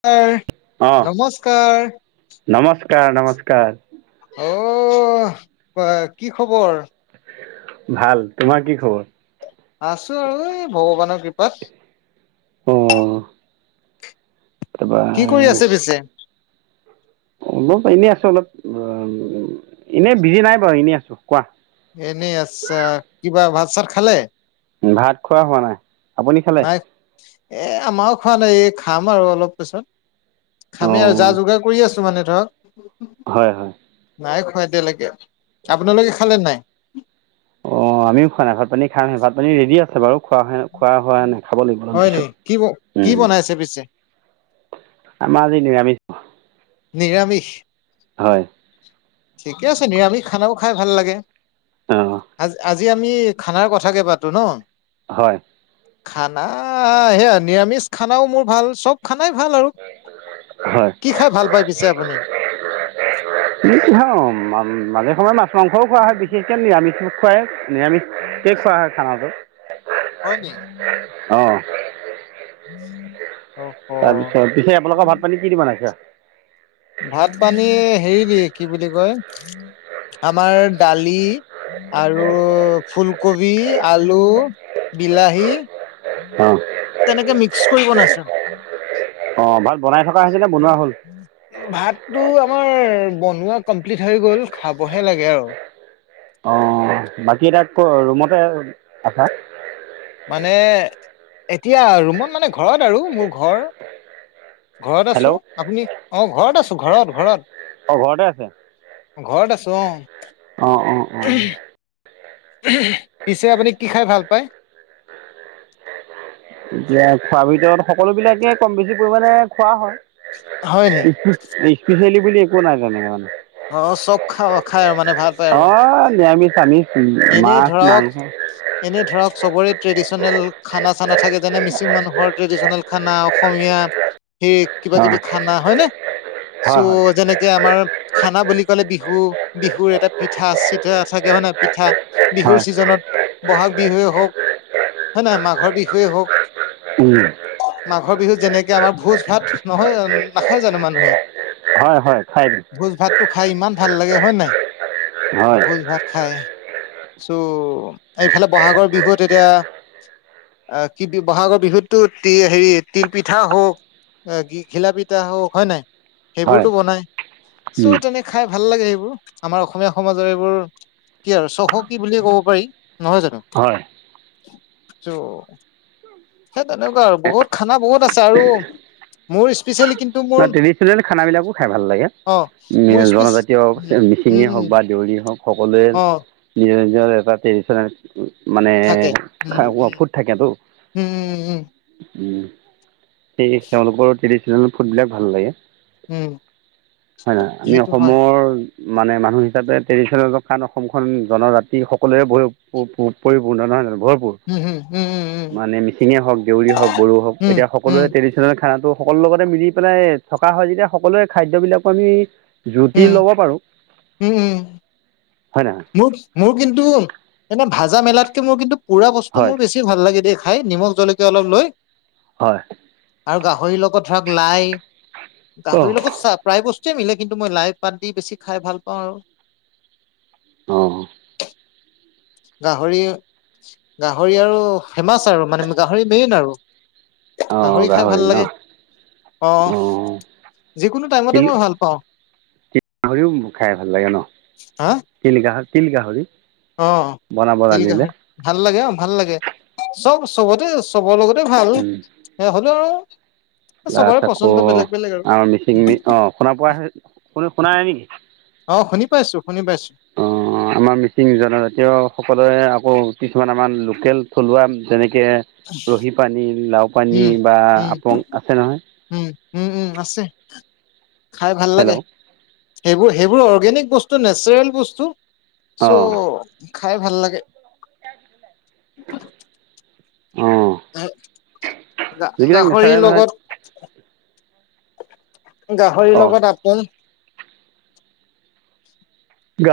Scar অ নমস্কাৰ নমস্কাৰ -নমস্কাৰ অঅঅ, কি খবৰ? ভাল, তোমাৰ কি খবৰ? আছো আৰু এই ভগৱানৰ কৃপাত। অ। কিবা কি কৰি আছে পিছে? অলপ এনে আছো অলপ, এনেই বিজি নাই বাৰু এনে আছো কোৱা এনেই আচ্ছা কিবা ভাত চাত খালে? ভাত খোৱা হোৱা নাই। আপুনি খালে নাই, এ আমাৰো খোৱা নাই এই খাম আৰু অলপ পিছত। অ খামে আৰু জা - যোগাৰ কৰি আছো মানে ধৰক। হয় হয়। নাই খোৱা এতিয়ালৈকে। আপোনালোকে খালে নাই? অ' আমিও খোৱা নাই ভাত পানী খাং ভাত পানী ৰেডি আছে বাৰু খোৱাহে খোৱা হোৱা নাই, খাব লাগিব অলপমান পিছত পিছে পিছে আমাৰ আাজি নিৰামিষ নিৰামিষ হয় ঠিকে আছে নিৰামিষ খানাও খাই ভাল লাগে। অ' আজি আজি আমি খানাৰ কথাকে পাতো ন' হয় খানা সেয়া নিৰামিষ খানাও মোৰ ভাল চব খানাই ভাল আৰু হয় কি খাই ভাল পাই পিছে আপুনি? [unintelligible] মাজে সময়ত মাছ মাংসও খোৱা হয় বিশেষকৈ নিৰামিষ প্ৰায়ে নিৰামিষকে খোৱা হয় খানাটো। হয় নি? অ'। [unintelligible] অ' তাৰপিছত পিছে আপোনালোকৰ ভাত পানী কি দি বনাইছে? ভাত পানী হেৰি দি কি বুলি কয় আমাৰ দালি আৰু ফুলকবি, আলু, বিলাহী অঁ তেনেকে মিক্স কৰি বনাইছোঁ। অ' ভাত বনাই থকা হৈছে নে বনোৱা হ'ল? ভাতটো আমাৰ বনোৱা কমপ্লিট হৈ গ'ল, খাবহে লাগে আৰু অ' বাকী এটা ক'ত ৰুমতে থাকা? মানে এতিয়া ৰুমত মানে ঘৰত আৰু মোৰ ঘৰ। ঘৰত আছোঁ হেল্ল' আপুনি অ' ঘৰত আছোঁ ঘৰত- ঘৰত। অ' ঘৰতে আছে। ঘৰত আছোঁ অ' অ'-অ'-অ'। পিছে আপুনি কি খাই ভাল পায়? এতিয়া খোৱাৰ ভিতৰত সকলোবিলাকে কম বেছি পৰিমাণে খোৱা হয়। হয়নি। ইছপিচিয়েলি বুলি একো নাই তেনেকে মানে। অ' চব খা খাই আৰু মানে ভাত। অ' নিৰামিষ আমিষ। এনে মাছ ধৰক মাংস এনে ধৰক চবৰে ট্ৰেডিশনেল খানা চানা থাকে, যেনে মিচিং মানুহৰ ট্ৰেডিশচনেল খানা, অসমীয়া এই কিবা অঁ কিবি খানা হয়নে হয় চো হয় যেনেকে আমাৰ খানা বুলি ক'লে বিহু বিহুৰ এটা পিঠা চিঠা থাকে হয়নে পিঠা বিহুৰ হয় ছিজনত ব'হাগ বিহুৱে হওক হয় নাই মাঘৰ বিহুৱে হওক। উম। মাঘৰ বিহুত যেনেকে আমাৰ ভোজ ভাত নহয় জানোঁ নাখায় জানোঁ মানুহে। হয়-হয় খাই। ভোজ ভাতটো খাই ইমান ভাল লাগে হয় নাই হয় ভোজ ভাত খাই। চ' এইফালে ব'হাগৰ বিহুত এতিয়া অ' কি ব'হাগৰ বিহুততো তি হেৰি তিল পিঠা হওক অ' কি ঘিলা পিঠা হওক হয় নাই। হয় সেইবোৰতো বনাই, উম, চ' তেনে খাই ভাল লাগে সেইবোৰ আমাৰ অসমীয়া সমাজৰ এইবোৰ কি আৰু চহকী বুলিয়ে ক'ব পাৰি নহয় জানো হয় ত' সেই তেনেকুৱা আৰু বহুত খানা বহুত আছে, আৰু মোৰ স্পেচিয়েলি কিন্তু মোৰ অ' ট্ৰেডিচনেল খানাবিলাকো খাই ভাল লাগে। অ মোৰ স্পিচ জনজাতীয় উম উম মিচিংই হওক উম বা দেউৰীয়ে হওক। সকলোৱে অ নিজৰ-নিজৰ এটা ট্ৰেডিশনেল মানে থাকে উম খাই [unintelligible] থাকে তো। উম সেই তেওঁলোকৰ ট্ৰেডিচনেল ফুড বিলাক ভাল লাগে। উম হয় নাই আমি সেইটো হয় অসমৰ মানে মানুহ হিচাপে ট্ৰেডিশ্যনেল কাৰণ অসমখন জনজাতি সকলোৱে পৰিপূৰ্ণ নহয়জানো ভৰপূৰ। উম উম উম উম মানে মিচিঙে হওক, দেউৰীয়ে হওক বড়ো হওক উম এতিয়া উম সকলোৱে ট্ৰেডি খানাতো সকলো লগতে মিলি পেলাই থকা হয় যেতিয়া সকলোৱে খাদ্য বিলাকো আমি জুতি উম লব পাৰো, উম উম হয় নহয়। মোৰ মোৰ কিন্তু, এনে ভাজা মেলাতকে মোৰ কিন্তু পুৰা বস্তু হয় মোৰ বেছি বেছি ভাল লাগে দেই খাই নিমখ জলকীয়া অলপ লৈ। হয়। আৰু গাহৰিৰ লগত ধৰক লাই অঁ গাহৰিৰ লগত চাহ প্ৰায় বস্তু য়ে মিলে কিন্তু মই লাই পাত দি বেছি খাই ভাল পাওঁ আৰু। অ'। গাহৰি গাহৰি আৰু ফেমাচ আৰু মানে গাহৰি মেইন আৰু। অ' খাই ভাল গাহৰি ন? লাগে অ' অঁ যিকোনো টাইমতে তিল মই ভাল পাওঁ। তিল গাহৰিও খাই ভাল লাগে ন? হা তিল গাহৰি তিল গাহৰি। বনাব অ' তিল জানিলে গাহৰি ভাল লাগে অ' ভাল লাগে চব চবতে চবৰ লগতে ভাল সেয়া হ'লেও চবৰে তাৰপাছত আকৌ পচন্দ বেলেগ বেলেগ আৰু মিচিং মি অ' শুনা পোৱা শুনা নাই নেকি? অ' শুনি পাইছো শুনি পাইছো। অঁ আমাৰ মিচিং জনজাতীয়সকলৰে আকৌ কিছুমান আমাৰ লোকেল থলুৱা যেনেকৈ ৰহি পানী লাও পানী উম বা উম আপং আছে নহয়। উম, উম, উম আছে খাই ভাল হেল্ল' লাগে। সেইবোৰ সেইবোৰ অৰ্গেনিক বস্তু নেচাৰেল বস্তু অঁ চ' খাই ভাল লাগে। অ'। [unintelligible] গাহৰিৰ নেচাৰেল হয় লগত। গাহৰিৰ অঁ লগত আপোং।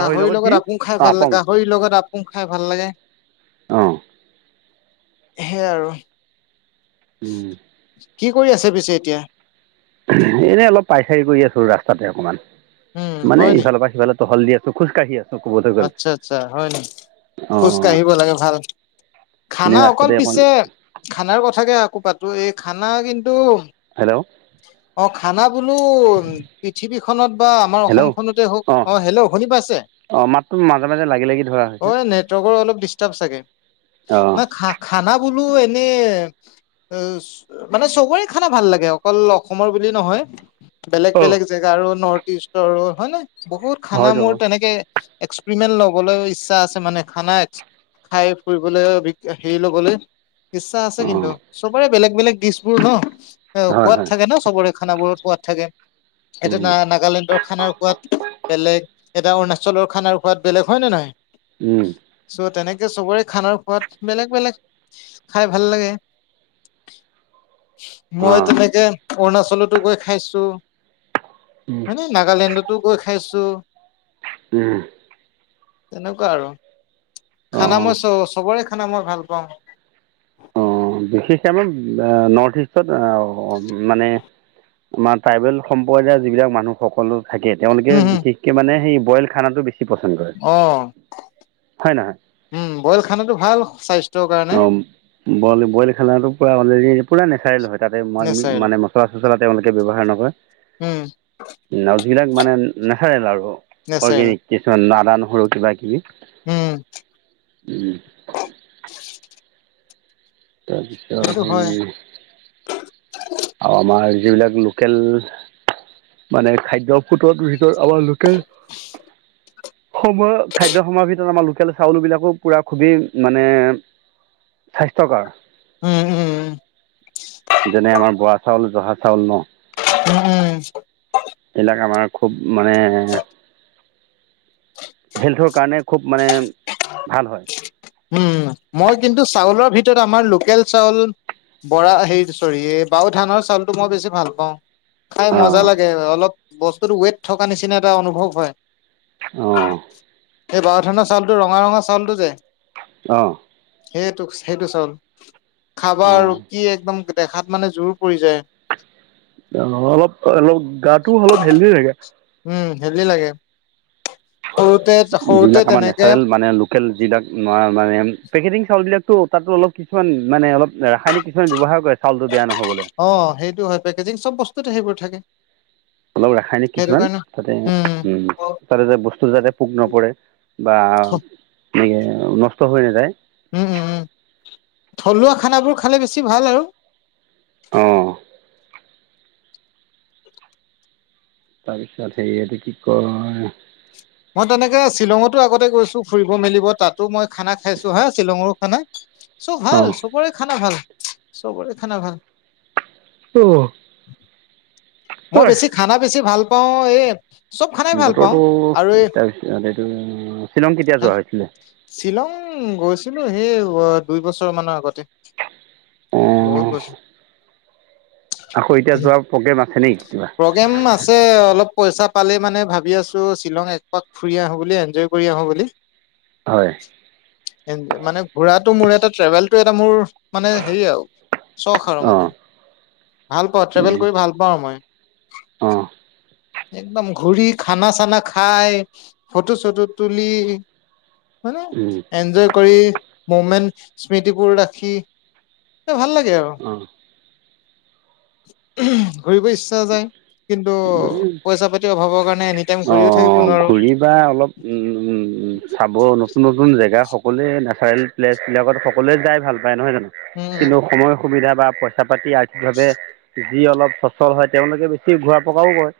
গাহৰিৰ কি লগত আপোং খাই অঁ ভাল লাগে। আপং গাহৰিৰ লগত আপোং খাই ভাল লাগে। অ'। সেই আৰু। কি কৰি আছে পিছে এতিয়া? এনে অলপ [unintelligible] কৰি আছো ৰাস্তাতে অকণমান উম মানে হয় নি ইফালৰ পৰা সিফালে তহল দি আছো। খোছ কাঢ়ি আছো। আচ্ছা-আচ্ছা হয় নেকি খোজ অঁ কাঢ়িব লাগে ভাল। এনেই খানা অকল ৰাস্তাতে অকণ পিছে খানাৰ কথাকে আকৌ পাতো এই খানা কিন্তু হেলো! অ' খানা বোলো পৃথিৱীখনত বা, আমাৰ হেল্ল' অসমখনতে হওক অ' হেলো অ' শুনি পাইছে? অ' মাত তো হয়, নেটৱৰ্কৰ অলপ ডিষ্টাৰ্ব চাগে অঁ নায় খা খানা বোলো এনে মানে চবৰে খানা ভাল লাগে। [unintelligible] অকল অসমৰ বুলি নহয় অঁ বেলেগ-বেলেগ জেগা আৰু নৰ্থ ইষ্টৰও হয় নে বহুত খানা হয়তো মোৰ তেনেকে এক্সপেৰিমেণ্ট লবলৈ ইচ্ছা আছে মানে খানাই খাই ফুৰিবলৈ হেৰি লবলৈ। ইচ্ছা আছে অঁ কিন্তু চবৰে বেলেগ-বেলেগ দিষবোৰ ন' অ' হয় হয় এনেও চবৰে খানাবোৰত সোৱাদ থাকে সেইটো না নাগালেণ্ডৰ খানাৰ সোৱাদ বেলেগ, এতিয়া অৰুণাচলৰ খানাৰ সোৱাদ বেলেগ হয় নে নাই। উম। চ' তেনেকে চবৰে খানাৰ সোৱাদ বেলেগ-বেলেগ, খাই ভাল লাগে। [unintelligible] মই অঁ তেনেকে অৰুণাচলতো গৈ খাইছোঁ। উম। মানে নাগালেণ্ডতো গৈ খাইছোঁ। উম তেনেকুৱা আৰু খানা অঁ মই চব চবৰে খানা মই ভাল পাওঁ। বিশেষকে আমাৰ নৰ্থইষ্টত মানে আমাৰ ট্ৰাইবেল সম্প্ৰদায়ৰ যিবিলাক মানুহ সকলো থাকে তেওঁলোকে বিশেষকে মানে সেই বইল খানাটো বেছি পচন্দ কৰে অ' হয় নহয় উম বইল খানাটো ভাল স্বাস্থ্যৰ কাৰণে। অঁ বইল বইল খানাটো পুৰা মানে পুৰা নেচাৰেল হয়। তাতে মই নেচাৰেল মানে মচলা চছলা তেওঁলোকে ব্যৱহাৰ নকৰে। উম নচবিলাক মানে নেচাৰেল আৰু নেচাৰেল অৰ্গেনিক কিছুমান আদা নহৰু কিবা কিবি উম হুম তাৰপিছত আৰু সেইটো হয় হেৰি আৰু আমাৰ যিবিলাক লোকেল মানে খাদ্য ফুডৰ ভিতৰত আমাৰ [inaudible] সময়ত খাদ্যসম্ভাৰৰ ভিতৰত আমাৰ লোকেল চাউলবিলাকো পুৰা খুবেই মানে স্বাস্থ্যকাৰ উম-উম যেনে আমাৰ বৰা চাউল, জহা চাউল ন' উম-উম এইবিলাক আমাৰ খুব মানে হেল্থৰ কাৰণে খুব মানে ভাল হয়। উম মই কিন্তু চাউলৰ ভিতৰত আমাৰ লোকেল চাউল বৰা হে চৰি এই বাওধানৰ চাউলটো মই বেছি ভালপাওঁ। খাই মজা অঁ লাগে অলপ বস্তুতো ৱেট থকা নিচিনা এটা অনুভৱ হয়। অ' এই বাওধানৰ চাউলটো ৰঙা-ৰঙা চাউটো যে অ' সেইটো-সেইটো চাউল খাবা আৰু অঁ কি একদম দেখাত মানে জোৰ পৰি যায়। অ' অলপ-অলপ গাটো অলপ হেল্ডি থাকে। উম হেল্ডি লাগে সৰুতে-সৰুতে তেনেকে কেলে যিবিলাক মানে পেকেটিং চাউল বিলাক তাতো অলপ কিছুমান মানে অলপ ৰাসায়নিক কিছুমান ব্যৱহাৰ কৰে। চাউলটো বেয়া নহ'বলৈ অ' সেইটো হয় পেকেজিং চব বস্তুতে সেইবোৰ থাকে অলপ ৰাসায়নিক সেইটো কিছুমান কাৰণে তাতে, উম তাতে যে বস্তু যাতে পোক নপৰে বা উম নষ্ট হৈ নাযায় উম-উম থলুৱা খানাবোৰ খালে বেছি ভাল আৰু অ' তাৰপিছত হেৰি এইটো কি কয় মই তেনেকে শ্বিলঙতো আগতে গৈছোঁ ফুৰিব মেলিব তাতো মই খানা খাইছো হা শ্বিলঙৰো খানা। চব অঁ ভাল চবৰে খানা ভাল চবৰে খানা ভাল। [inaudible] মই বেছি খানা বেছি ভাল পাওঁ এই চব খানাই ভাল পাওঁ বতৰটো, আৰু এই এইটো, শ্বিলং কেতিয়া যোৱা হৈছিলে? শ্বিলং গৈছিলো সেই, দুই বছৰ মানৰ আগতে। বহুত অ'। গৈছ আকৌ এতিয়া যোৱাৰ, প্ৰগ্ৰেম আছে নেকি কিবা? প্ৰগ্ৰেম আছে, অলপ পইচা পালেই মানে ভাবি আছোঁ শ্বিলং একপাক ফুৰি আহোঁ বুলি এনজয় কৰি আহোঁ বুলি। [unintelligible] হয়, মানে ঘুৰাটো মোৰ এটা ট্ৰেভেলটো এটা মোৰ, মানে হেৰি আৰু, চখ আৰু অঁ মানে। ভাল পাওঁ ট্ৰেভেল কৰি ভাল পাওঁ মই। অঁ একদম ঘূৰি খানা চানা খাই, ফটো চটো তুলি হয় নে, অঁ এনজয় কৰি মুমেন্ট স্মৃতিবোৰ ৰাখি এ ভাল লাগে আৰু। ঘুৰিব ইচ্ছা যায়, কিন্তু, পইচা পাতিৰ অভাৱৰ কাৰণে এনে অ', ঘূৰি বা অলপ, চাব নতুন নতুন জেগা সকলোৱে নেচাৰেল। প্লেছবিলাকত সকলোৱোই ভাল পায় নহয় জানো? কিন্তু উম সময় সুবিধা বা পইচা পাতি আৰ্থিকভাৱে যি অলপ সচল হয় তেওঁলোকে বেছি ঘূৰা পকাও কৰে,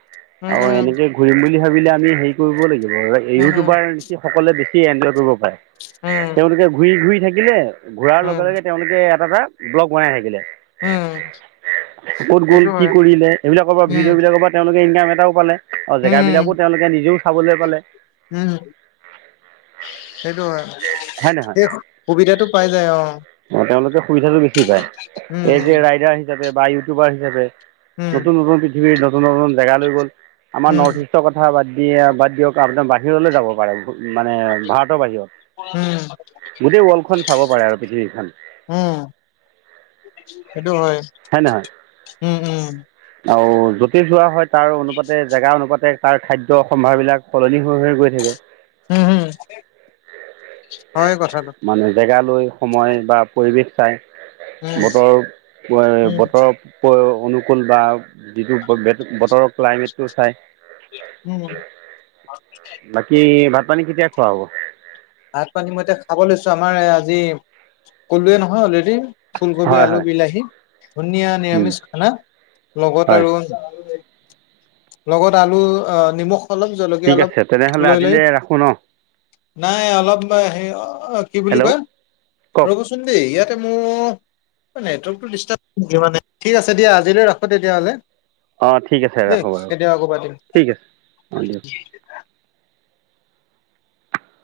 উম আৰু এনেকে সেই বুলি ভাবিলে আমি হেৰি কৰিব লাগিব উম উম ইউটিউবাৰ সকলে বেছি এনজয় কৰিব পাৰে। উম তেওঁলোকে ঘূৰি ঘূৰি থাকিলে, ঘূৰাৰ উম লগে লগে উম তেওঁলোকে এটা এটা, ব্লক বনাই থাকিলে। উম ক'ত গ'ল সেইটো কি হয় কৰিলে এইবিলাকৰ পৰা উম ভিডিঅ' বিলাকৰ পৰা তেওঁলোকে ইনকাম এটাও পালে। অ', জেগাবিলাকো উম তেওঁলোকে নিজেও চাবলৈ পালে। উম, সেইটো হয়। হয় নে নহয়, সেই সুবিধাটো পাই যায় অ অ, তেওঁলোকে সুবিধাটো বেছি পায়। এই উম যে ৰাইদাৰ আহি। হিচাপে বা ইউটিউবাৰ হিচাপে, উম নতুন নতুন পৃথিৱীৰ নতুন নতুন জেগা লৈ গ'ল, আমাৰ উম নৰ্থ ইষ্ট চব কথা বাদ দিয়ে বাদ দিয়ক আপোনাৰ বাহিৰলৈ যাব পাৰে। মানে ভাৰতৰ বাহিৰত, উম গোটেই ৱৰ্ল্ডখন চাব পাৰে আৰু পৃথিৱীখন। উম, সেইটো হয়। হয় নহয়। উম উম আৰু যতে যোৱা হয় তাৰ অনুপাতে জেগা অনুপাতে তাৰ খাদ্য সম্ভাৰবিলাক সলনি হৈ হৈ গৈ থাকে। উম, উম, হয় কথাটো। মানে জেগা লৈ সময় বা পৰিৱেশ চাই, উম বতৰ উম [unintelligible] বতৰৰ অনুকূল বা যিটো বতৰৰ। ক্লাইমেটটো চাই উম বাকী, ভাত পানী কেতিয়া খোৱা হ'ব? ভাত পানী মই এতিয়া খাব লৈছো আমাৰ আজি, কলোৱে নহয় অলৰেডি। ফুলকবি হয় আলু হয় বিলাহী, ধুনীয়া নিৰামিষ খানা। লগত হয় আৰু, লগত আলু আহ নিমখ। অলপ জলকীয়া ঠিক অলপ আছে, তেনেহ'লে লৈ লৈ আজিলে ৰাখোঁ ন? নাই অলপ হে কি বুলি হেল্ল' কয়, কওক ৰ'বচোন দে ইয়াতে মোৰ এ নেটৱৰ্কটো দিষ্টাৱ মানে ঠিক আছে দিয়া আজিলৈ ৰাখো তেতিয়াহ'লে। অঁ ঠিক আছে ৰাখোঁ দেই, বাৰু তেতিয়া আকৌ ঠিক আছে অঁ দিয়ক পাতিম।